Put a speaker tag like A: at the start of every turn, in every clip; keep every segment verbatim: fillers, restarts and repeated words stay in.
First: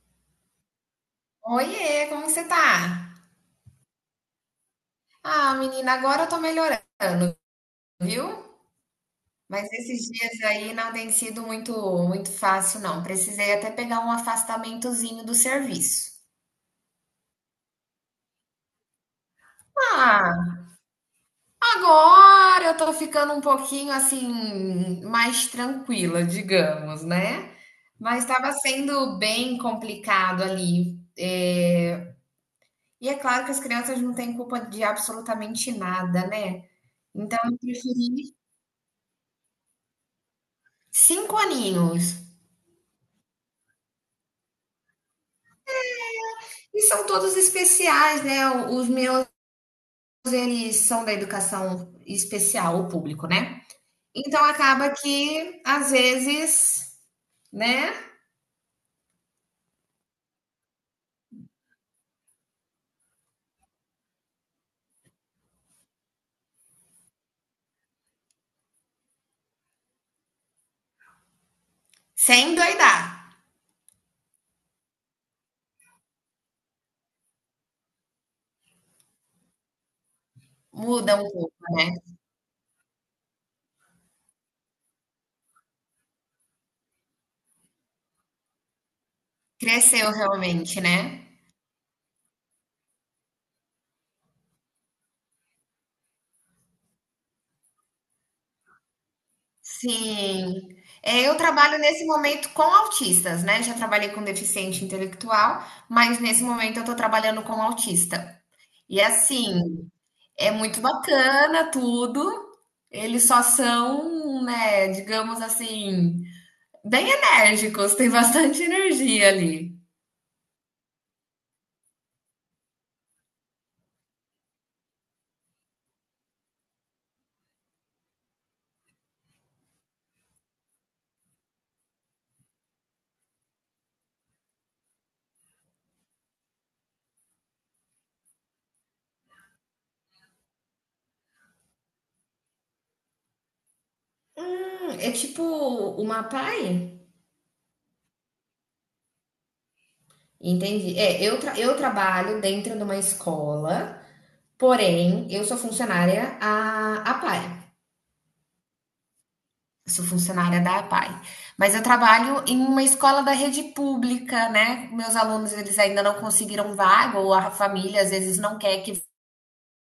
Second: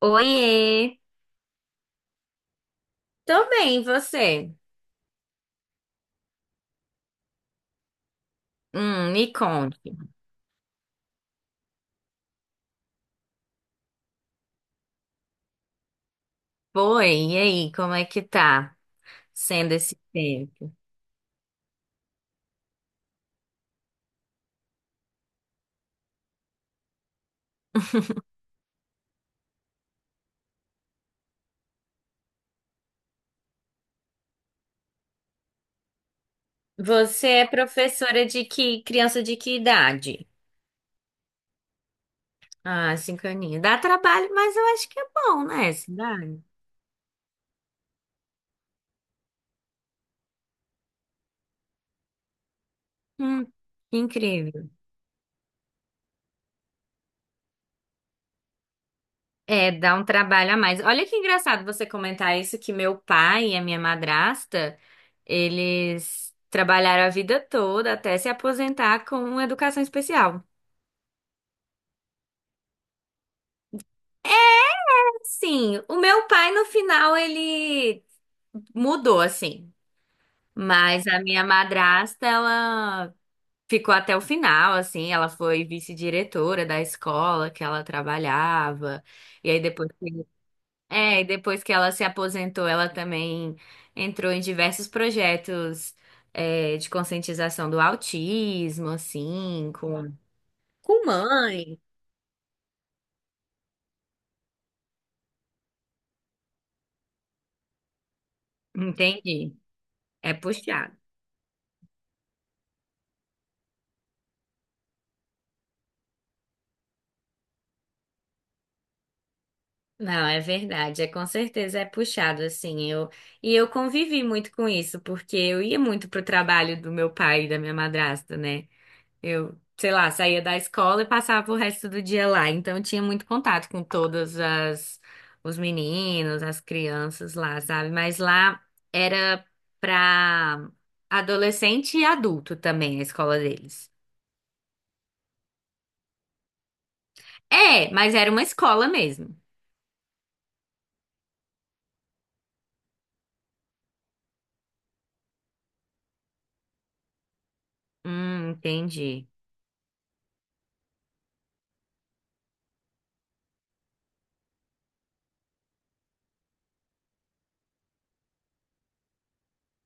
A: Oiê,
B: Oiê, como que você tá?
A: tô bem, e você?
B: Ah, menina, agora eu tô melhorando, viu?
A: Hum, me
B: Mas
A: conte.
B: esses dias aí não tem sido muito muito fácil, não. Precisei até pegar um afastamentozinho do serviço.
A: Foi, e aí, como é que tá sendo esse
B: Ah,
A: tempo?
B: agora eu tô ficando um pouquinho assim mais tranquila, digamos, né? Mas estava sendo bem complicado ali. É, E é claro que as crianças não têm culpa de absolutamente nada, né?
A: Você
B: Então
A: é
B: eu
A: professora
B: preferi
A: de que criança de que idade?
B: cinco aninhos.
A: Ah, cinco aninhos. Dá trabalho, mas eu acho que é bom, né, essa idade?
B: E são todos especiais, né? Os meus, eles são da educação especial, o público,
A: Hum,
B: né?
A: que
B: Então
A: incrível.
B: acaba que, às vezes, né?
A: É, dá um trabalho a mais. Olha que engraçado você comentar isso, que meu pai e a minha madrasta, eles trabalharam a vida toda até se aposentar com educação especial.
B: Sem doidar.
A: Sim, o meu pai no final ele mudou assim, mas
B: Muda
A: a
B: um
A: minha
B: pouco, né?
A: madrasta ela ficou até o final assim, ela foi vice-diretora da escola que ela trabalhava. E aí depois
B: Cresceu
A: que,
B: realmente,
A: é,
B: né?
A: e depois que ela se aposentou, ela também entrou em diversos projetos é, de conscientização do autismo assim, com
B: Sim.
A: com
B: É, eu trabalho
A: mãe.
B: nesse momento com autistas, né? Já trabalhei com deficiente intelectual, mas nesse momento eu tô trabalhando com autista. E
A: Entendi.
B: assim,
A: É
B: é muito
A: puxado.
B: bacana tudo. Eles só são, né, digamos assim, bem enérgicos, tem bastante energia ali.
A: Não, é verdade, é com certeza é puxado assim. Eu e eu convivi muito com isso, porque eu ia muito pro trabalho do meu pai e da minha madrasta, né? Eu, sei lá, saía da escola e passava o resto do dia lá, então eu tinha muito contato com todas as os meninos, as crianças lá, sabe? Mas lá era pra adolescente e adulto também a escola deles.
B: Hum, é tipo uma P A I?
A: É, mas era uma escola mesmo.
B: Entendi. É, eu, tra- eu trabalho dentro de uma escola, porém, eu sou funcionária a APAE.
A: Hum, entendi.
B: Sou funcionária da APAE, mas eu trabalho em uma escola da rede pública, né? Meus alunos, eles ainda não conseguiram vaga, ou a família às vezes não quer que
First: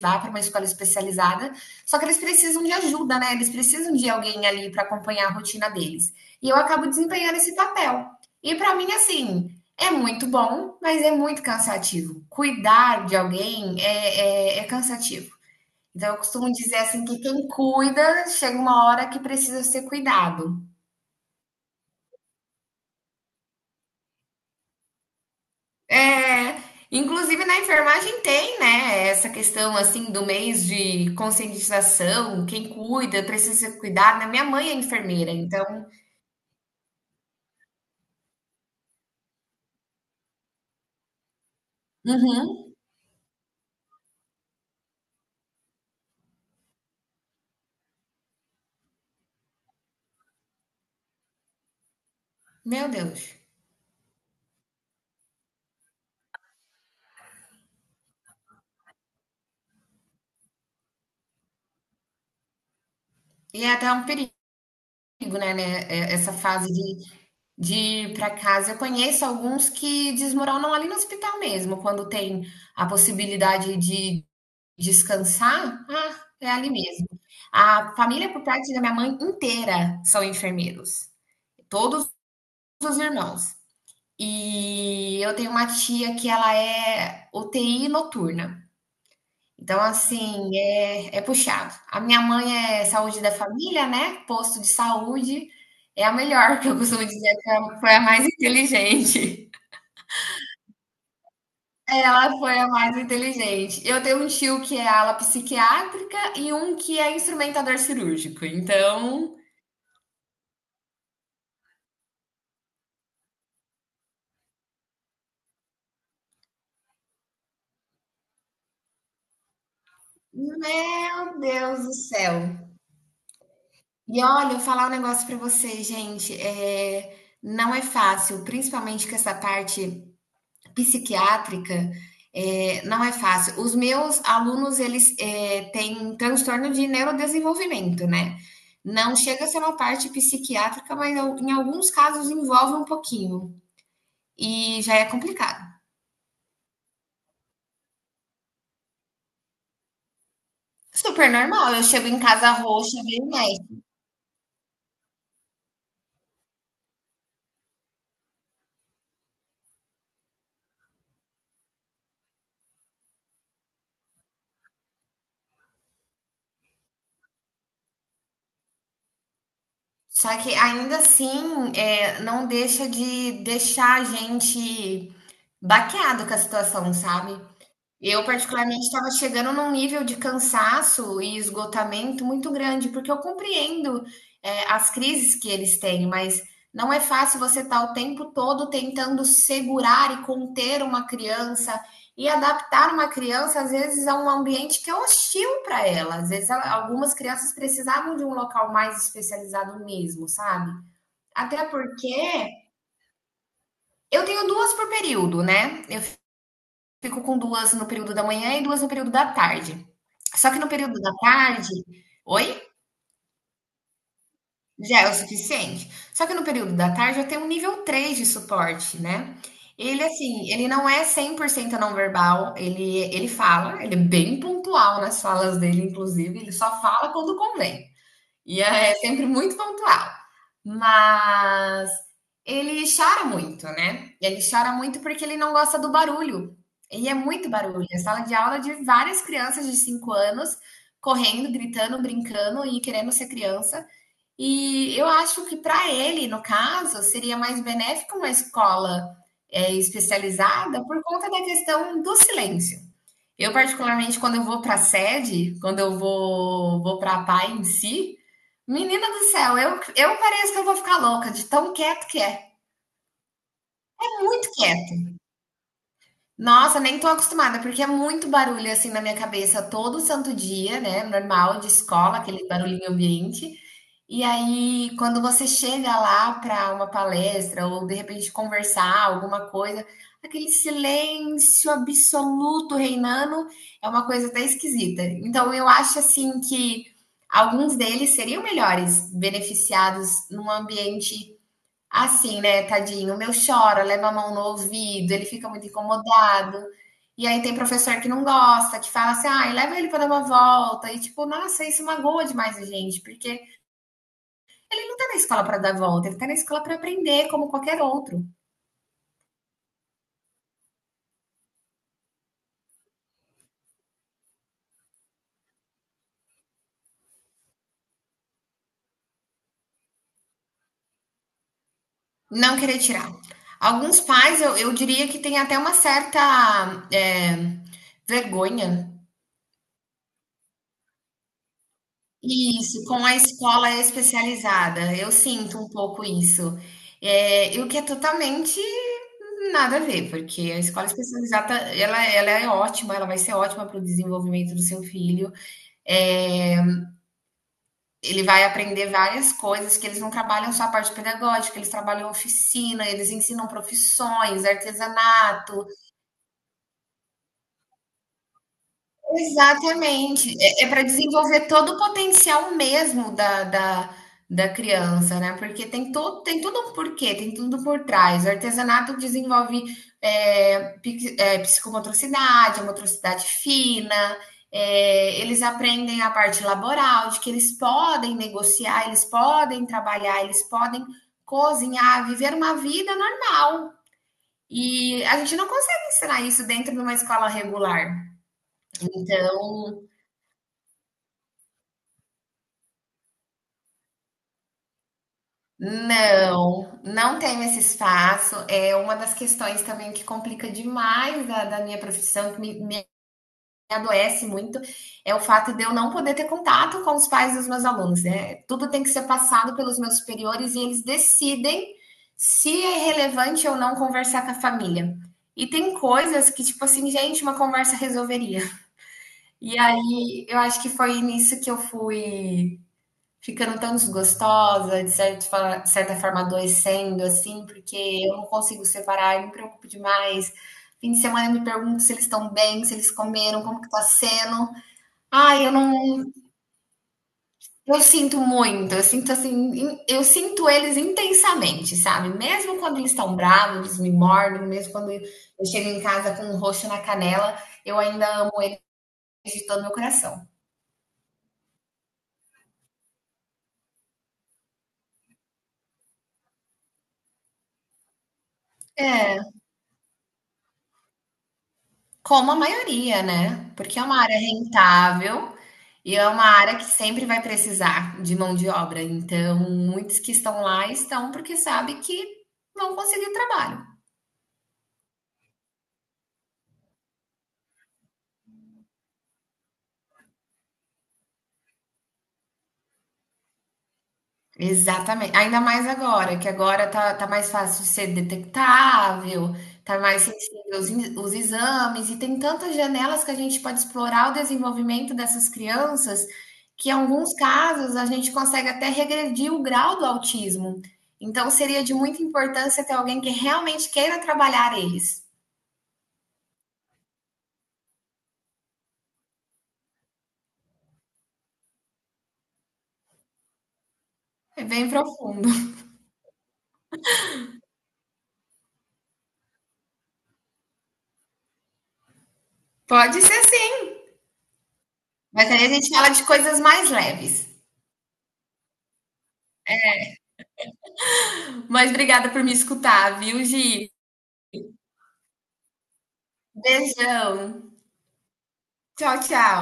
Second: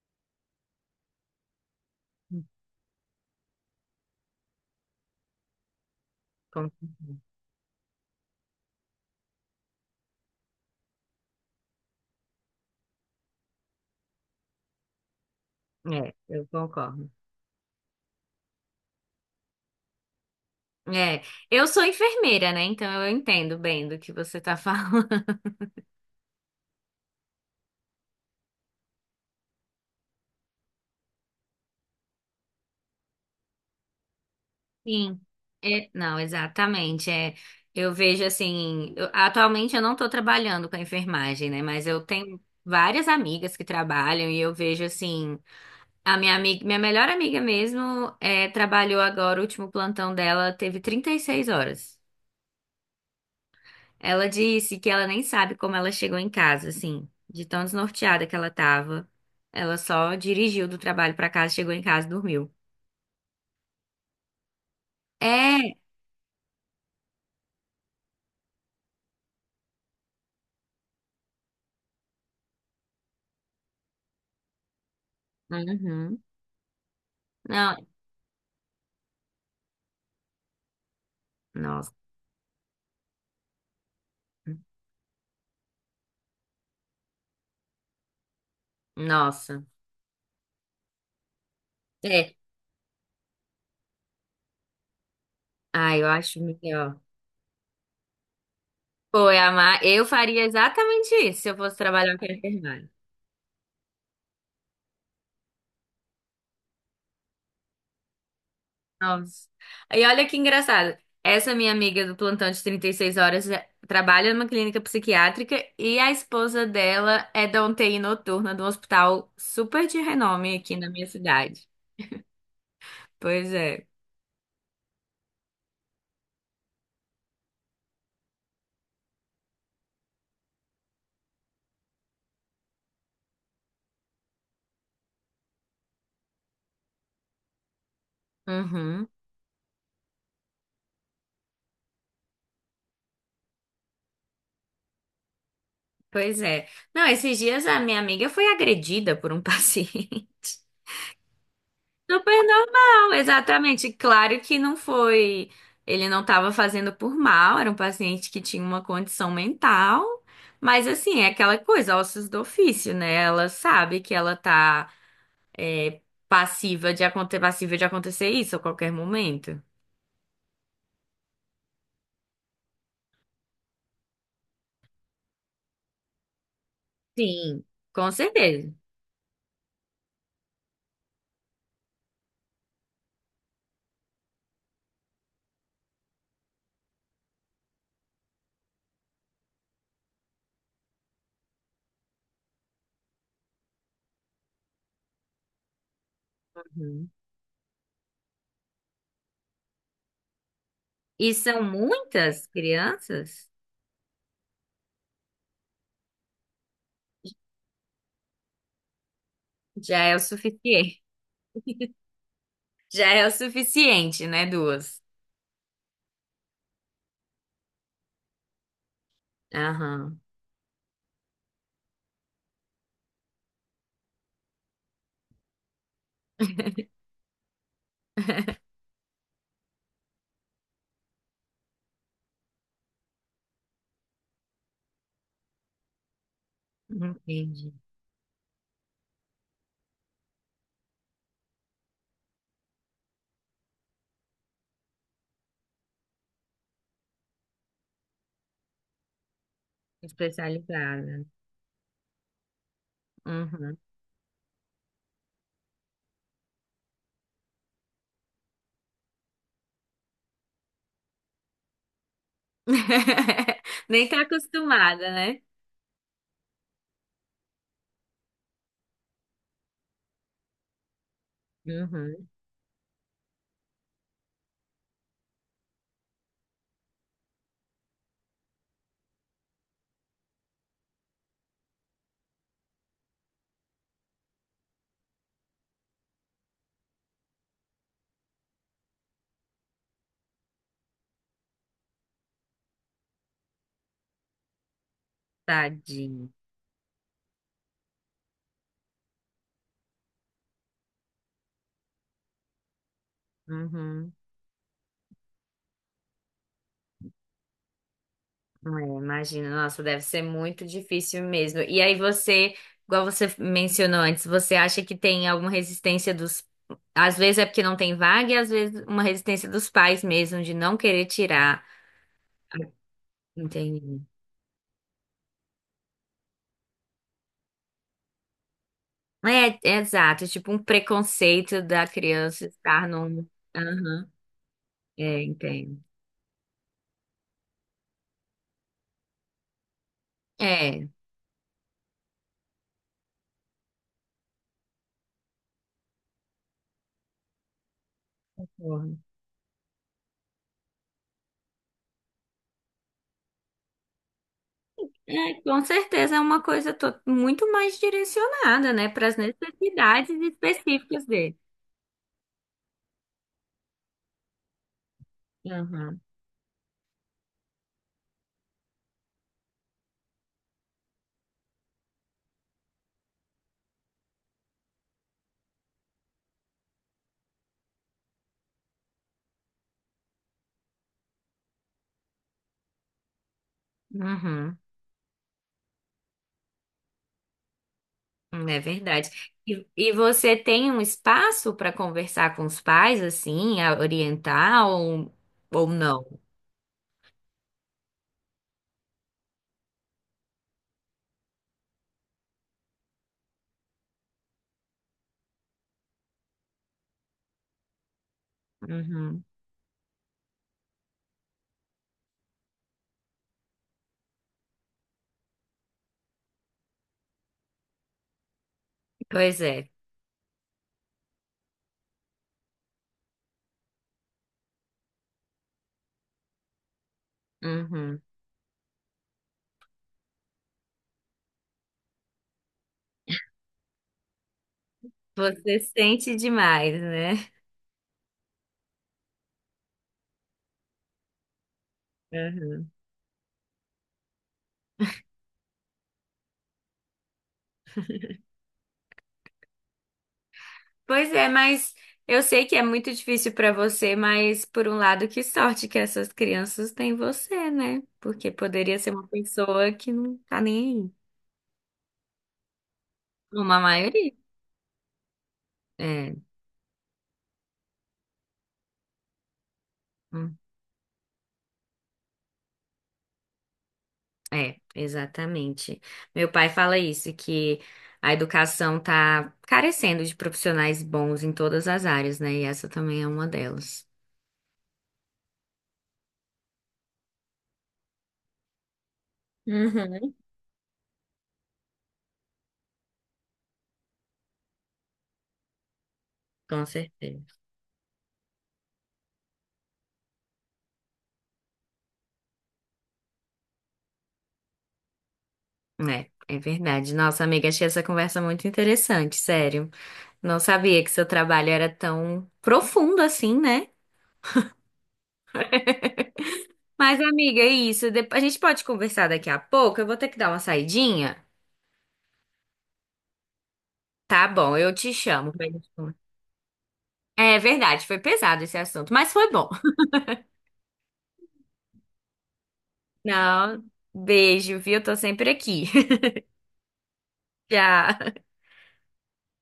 B: vá para uma escola especializada, só que eles precisam de ajuda, né? Eles precisam de alguém ali para acompanhar a rotina deles. E eu
A: Com-
B: acabo desempenhando esse papel. E para mim, assim, é muito bom, mas é muito cansativo. Cuidar de alguém é, é, é cansativo. Então,
A: É,
B: eu
A: eu
B: costumo dizer assim
A: concordo.
B: que quem cuida chega uma hora que precisa ser cuidado.
A: É, eu sou enfermeira, né? Então eu entendo bem do que você tá falando.
B: É, inclusive na enfermagem tem, né, essa questão assim do mês de conscientização, quem cuida, precisa se cuidar, né? Minha mãe é
A: Sim.
B: enfermeira, então,
A: É, não, exatamente. É, eu vejo assim, eu- atualmente eu não estou trabalhando com a enfermagem, né? Mas eu tenho
B: uhum,
A: várias amigas que trabalham e eu vejo assim, a minha amiga, minha melhor amiga mesmo, é, trabalhou agora, o último plantão dela teve trinta e seis horas.
B: meu Deus.
A: Ela disse que ela nem sabe como ela chegou em casa, assim, de tão desnorteada que ela tava. Ela só dirigiu do trabalho pra casa, chegou em casa e dormiu.
B: E é até um perigo, né, né,
A: É.
B: é- essa fase de, de ir para casa. Eu conheço alguns que desmoronam ali no hospital mesmo, quando tem a possibilidade de descansar, ah,
A: Uhum.
B: é ali mesmo.
A: Não,
B: A família por parte da minha mãe inteira são enfermeiros,
A: nossa.
B: todos os irmãos. E eu tenho uma tia que ela é U T I noturna.
A: Nossa.
B: Então, assim, é, é puxado. A minha
A: É.
B: mãe é saúde da família, né? Posto de saúde.
A: Ah,
B: É
A: eu
B: a
A: acho
B: melhor, que eu
A: melhor.
B: costumo dizer que ela foi a mais
A: Foi,
B: inteligente.
A: amar. Eu faria exatamente isso se eu fosse trabalhar com a
B: Ela foi a
A: enfermagem.
B: mais inteligente. Eu tenho um tio que é ala psiquiátrica e um que é instrumentador cirúrgico. Então,
A: Nossa. E olha que engraçado. Essa minha amiga do plantão de trinta e seis horas é- trabalha numa clínica psiquiátrica e a esposa dela é da U T I noturna de um hospital super de renome aqui na minha
B: meu
A: cidade.
B: Deus do céu.
A: Pois é.
B: E olha, eu falar um negócio pra você, gente, é não é fácil, principalmente com essa parte psiquiátrica, é não é fácil. Os meus alunos, eles, eh, têm um transtorno de neurodesenvolvimento, né.
A: Uhum.
B: Não chega a ser uma parte psiquiátrica, mas al em alguns casos envolve um pouquinho, e já é complicado.
A: Pois é. Não, esses dias a minha amiga foi agredida por um paciente.
B: Super normal, eu chego em
A: Super
B: casa roxa,
A: normal,
B: veio o
A: exatamente. Claro que não foi. Ele não estava fazendo por mal, era um paciente que tinha uma condição mental. Mas, assim, é aquela coisa, ossos do ofício, né? Ela sabe que ela tá é, passiva de acontecer, passiva de acontecer isso a qualquer momento.
B: só que ainda assim, é, não deixa de deixar a gente baqueado com a situação, sabe?
A: Sim, com
B: Eu,
A: certeza.
B: particularmente, estava chegando num nível de cansaço e esgotamento muito grande, porque eu compreendo, eh, as crises que eles têm, mas não é fácil você estar o tempo todo tentando segurar e conter uma criança e adaptar uma criança, às vezes, a um ambiente que é hostil para ela. Às vezes, ela-
A: Uhum.
B: algumas crianças precisavam de um local mais especializado mesmo, sabe?
A: E são
B: Até
A: muitas
B: porque
A: crianças?
B: eu tenho duas por período, né? Fico com duas no período da manhã e duas no período da tarde.
A: Já é o
B: Só que no
A: suficiente.
B: período da tarde oi?
A: Já é o suficiente, né? Duas.
B: Já é o suficiente? Só que no período da tarde eu tenho um nível três de suporte, né. Ele,
A: Aham,
B: assim, ele não é cem por cento não verbal, ele ele fala, ele é bem pontual nas falas dele inclusive, ele só fala quando convém. E é sempre muito pontual. Mas ele chora muito, né? Ele chora muito porque ele não gosta do barulho. E é muito
A: entendi.
B: barulho. É sala de aula de várias crianças de cinco anos correndo, gritando, brincando e querendo ser criança. E eu acho que para ele, no caso, seria mais benéfico uma escola é, especializada por
A: Especializada.
B: conta da questão do silêncio. Eu,
A: Uhum.
B: particularmente, quando eu vou para a sede, quando eu vou, vou para a P A I em si, menina do céu, eu, eu pareço que eu vou ficar louca de tão quieto que é.
A: Nem tá
B: É muito quieto.
A: acostumada, né?
B: Nossa, nem tô acostumada, porque é muito barulho assim na minha cabeça todo santo dia, né? Normal, de escola,
A: Uhum.
B: aquele barulhinho ambiente. E aí, quando você chega lá para uma palestra ou de repente conversar alguma coisa, aquele silêncio absoluto reinando é uma coisa até esquisita. Então, eu acho assim que alguns deles seriam melhores beneficiados num ambiente assim, né? Tadinho, o meu chora, leva a mão no ouvido, ele fica muito
A: Tadinho.
B: incomodado. E aí tem professor que não gosta, que fala assim, ah, leva ele para dar uma volta. E tipo, nossa, isso magoa demais a gente, porque
A: Uhum.
B: está na escola para dar volta, ele está na escola para aprender, como qualquer outro.
A: É, imagina, nossa, deve ser muito difícil mesmo. E aí você, igual você mencionou antes, você acha que tem alguma resistência dos. Às vezes é porque não tem vaga, e às vezes uma resistência dos pais mesmo, de não querer tirar.
B: Não querer tirar. Alguns
A: Entendi.
B: pais, eu, eu diria que tem até uma certa é, vergonha.
A: É, é exato, tipo um preconceito da criança
B: Isso,
A: estar
B: com a
A: num.
B: escola
A: Aham,
B: especializada. Eu
A: é,
B: sinto um
A: entendo.
B: pouco isso. É, e o que é totalmente nada a ver, porque a escola
A: É,
B: especializada, ela, ela é ótima, ela vai ser ótima para o desenvolvimento do seu filho. É, ele vai aprender
A: concordo.
B: várias coisas que eles não trabalham só a parte pedagógica, eles trabalham oficina, eles ensinam profissões,
A: É, com
B: artesanato,
A: certeza é uma coisa to- muito mais direcionada, né, para as necessidades
B: exatamente. É, é para
A: específicas dele.
B: desenvolver todo o potencial mesmo da, da, da criança, né? Porque tem
A: Uhum,
B: todo, tem tudo um porquê, tem tudo por trás. O artesanato desenvolve é, pic- é, psicomotricidade, a motricidade fina, é, eles aprendem a parte laboral, de que eles podem negociar, eles podem trabalhar, eles podem cozinhar, viver uma vida normal.
A: uhum,
B: E a gente não consegue ensinar isso dentro de uma escola regular.
A: é verdade. E,
B: Então
A: e você tem um espaço para conversar com os pais, assim, a orientar ou, ou não?
B: não, não tenho esse espaço. É uma das questões também que complica demais da, da minha profissão, que me, me adoece muito, é o fato de eu não poder ter contato com os pais dos meus alunos, né? Tudo tem que ser
A: Uhum,
B: passado pelos meus superiores e eles decidem se é relevante ou não conversar com a família. E tem coisas que, tipo assim, gente, uma conversa resolveria.
A: pois
B: E
A: é.
B: aí eu acho que foi nisso que eu fui ficando tão desgostosa, de certa fa certa forma adoecendo, assim, porque
A: Uhum.
B: eu não consigo separar, eu me preocupo demais. Fim de semana eu me pergunto se eles estão bem, se eles comeram, como que tá sendo. Ai, eu
A: Você
B: não
A: sente demais, né?
B: eu sinto muito, eu sinto assim, in eu sinto eles intensamente, sabe. Mesmo quando eles estão bravos, eles me mordem, mesmo quando eu chego em casa com um roxo na canela, eu ainda amo eles de todo meu coração.
A: Pois é, mas eu sei que é muito difícil pra você, mas por um lado, que sorte que essas crianças têm você, né? Porque poderia ser uma
B: É.
A: pessoa que não tá nem aí.
B: Como a maioria, né,
A: Uma
B: porque é uma
A: maioria.
B: área rentável e é
A: É,
B: uma área que sempre vai precisar de mão de obra, então muitos que
A: hum,
B: estão lá estão porque sabem que vão conseguir trabalho.
A: é, exatamente. Meu pai fala isso, que a educação tá carecendo de profissionais bons em todas as áreas, né? E essa também é uma delas.
B: Exatamente. Ainda mais agora, que agora tá, tá mais fácil ser detectável, tá mais
A: Uhum.
B: sensível os, in- os exames, e tem tantas janelas que a gente pode explorar o desenvolvimento dessas crianças,
A: Com
B: que em alguns
A: certeza.
B: casos a gente consegue até regredir o grau do autismo. Então seria de muita importância ter alguém que realmente queira trabalhar eles.
A: É, é verdade. Nossa, amiga, achei essa conversa muito interessante, sério. Não sabia que seu trabalho era tão profundo assim, né?
B: É bem profundo.
A: Mas, amiga, é isso. Dep- A gente pode conversar daqui a pouco. Eu vou ter que dar uma saidinha.
B: Pode ser sim,
A: Tá bom, eu te
B: mas
A: chamo.
B: aí
A: Pra
B: a gente
A: gente
B: fala
A: conversar.
B: de coisas mais leves.
A: É verdade, foi pesado esse assunto, mas foi bom.
B: Mas obrigada por me escutar, viu,
A: Não,
B: Gi?
A: beijo, viu? Tô sempre aqui.
B: Beijão.
A: Tchau.
B: Tchau, tchau.